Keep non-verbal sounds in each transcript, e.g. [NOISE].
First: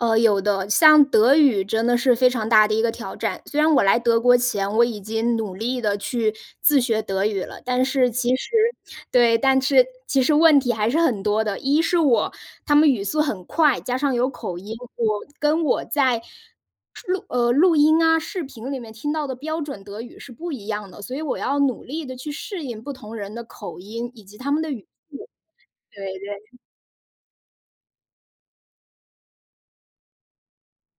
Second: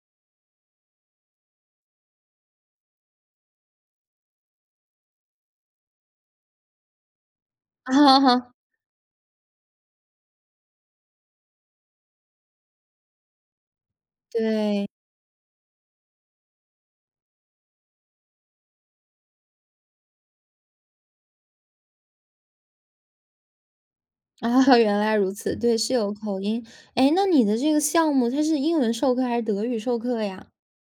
呃，有的，像德语真的是非常大的一个挑战。虽然我来德国前，我已经努力地去自学德语了，但是其 [LAUGHS] 实对，但是其实问题还是很多的，一是我他们语速很快，加上有口音，对。我跟我在是呃，录音啊，视频里面听到的标准德语是不一样的，所以我要努力地去适应不同人的口音，以及他们的 [LAUGHS] 语原来速。如此，对，是对有口对。音，哎，那你的这个项目，它是英文授课还是德语授课呀？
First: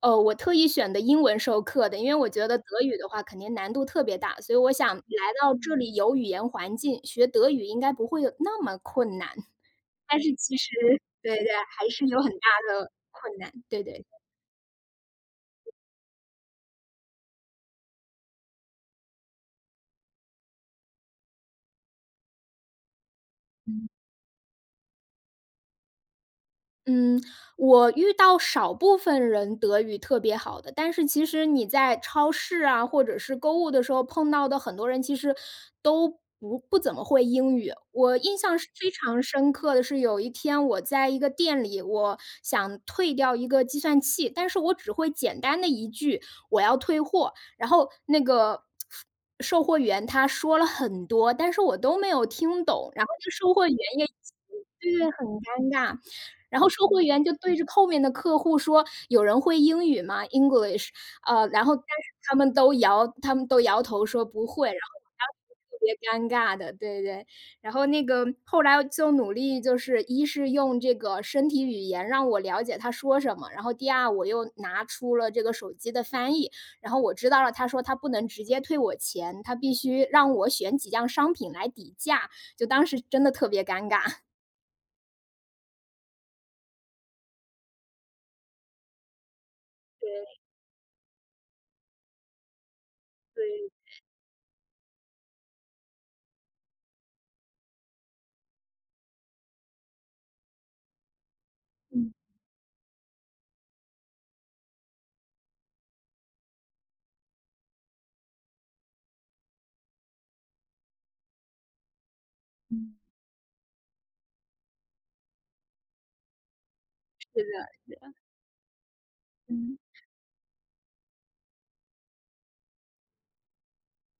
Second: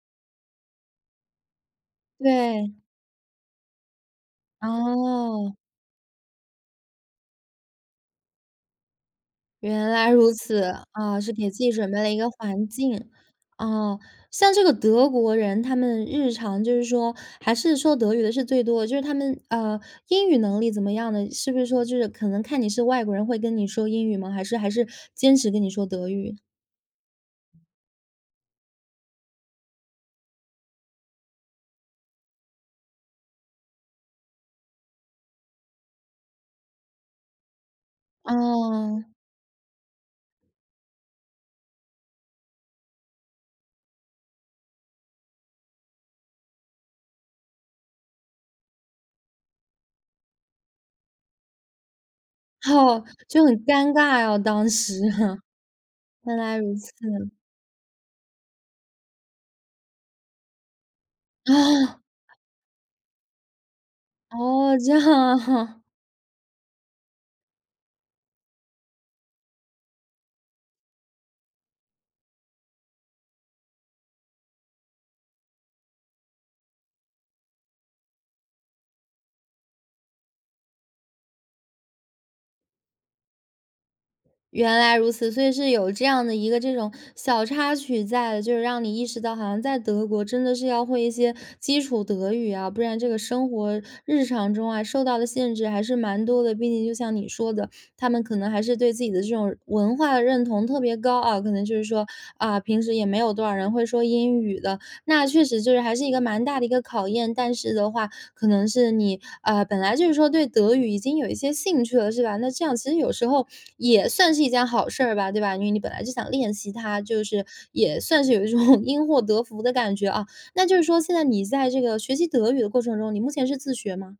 哦，我特意选的英文授课的，因为我觉得德对。语的话肯定难度特别大，所以我想来到哦。这里有语言环境，学德语应该不会有那么困难。原来但如是其此，实啊，是对对，给自己还准备是了一有个很大环的境。困难，对啊，对。像这个德国人他们日常就是说还是说德语的是最多的就是他们，啊，英语能力怎么样的，是不是说就是可能看你是外国人会跟你嗯。说英语吗？还是还是坚持跟你说德语？嗯，我遇到少部分人德语特别好的，但是其实你在超市啊，或者是购物的时候，碰到的很多人其实都不不怎么会英语，我啊。印象是非常深刻的是，有一天我在一个店里，我想退掉一个计算器，但是我只会简单的一句，“我要退货”，然后那个 [SMACKS LIPS] 售货员他说了很多，但是我都没有听懂，哦，然后那个就很售货员尴也尬啊 [UNINTELLIGIBLE] 当对时，对，很尴尬。[LAUGHS] 原来然后如售此。货员就对着后面的客户说，有人会英语吗，English，呃，然后但是 [LAUGHS] 他们都摇他们都摇头说不会，然哦，这后当样时特啊。别尴尬的。对对对。然后那个，后来就努力就是一是用这个身体语言让我了解他说什么，然后第二，我又拿出了这个手机的翻译，然后我知道了，他说他不能直接退我钱，他必须让我选几样商品来抵价，就当时真的特别尴尬。原来如此，所以是有这样的一个这种小插曲在，就是让你意识到，好像在德国对。真的是要会一些基础德语啊，不然这个所生以活日常中啊，受到的限制还是蛮多的，毕竟就像你说的，他们可能还是对自己的这种文化认同特别高啊，可能就是说，嗯。啊，平时也没有多少人会说英语的。那确实就是还是一个蛮大的一个考验。但是的话可能是你，呃，本来就是说对德语已经有一些兴趣了，是吧？那这样其实嗯。有时候也算是一件好事儿吧，对吧？因为你本来就想练习它，就是的是是也的。算是有一种因祸得福的嗯。感觉啊。那就是说现在你在这个学习德语的过程中，你目前是自学吗？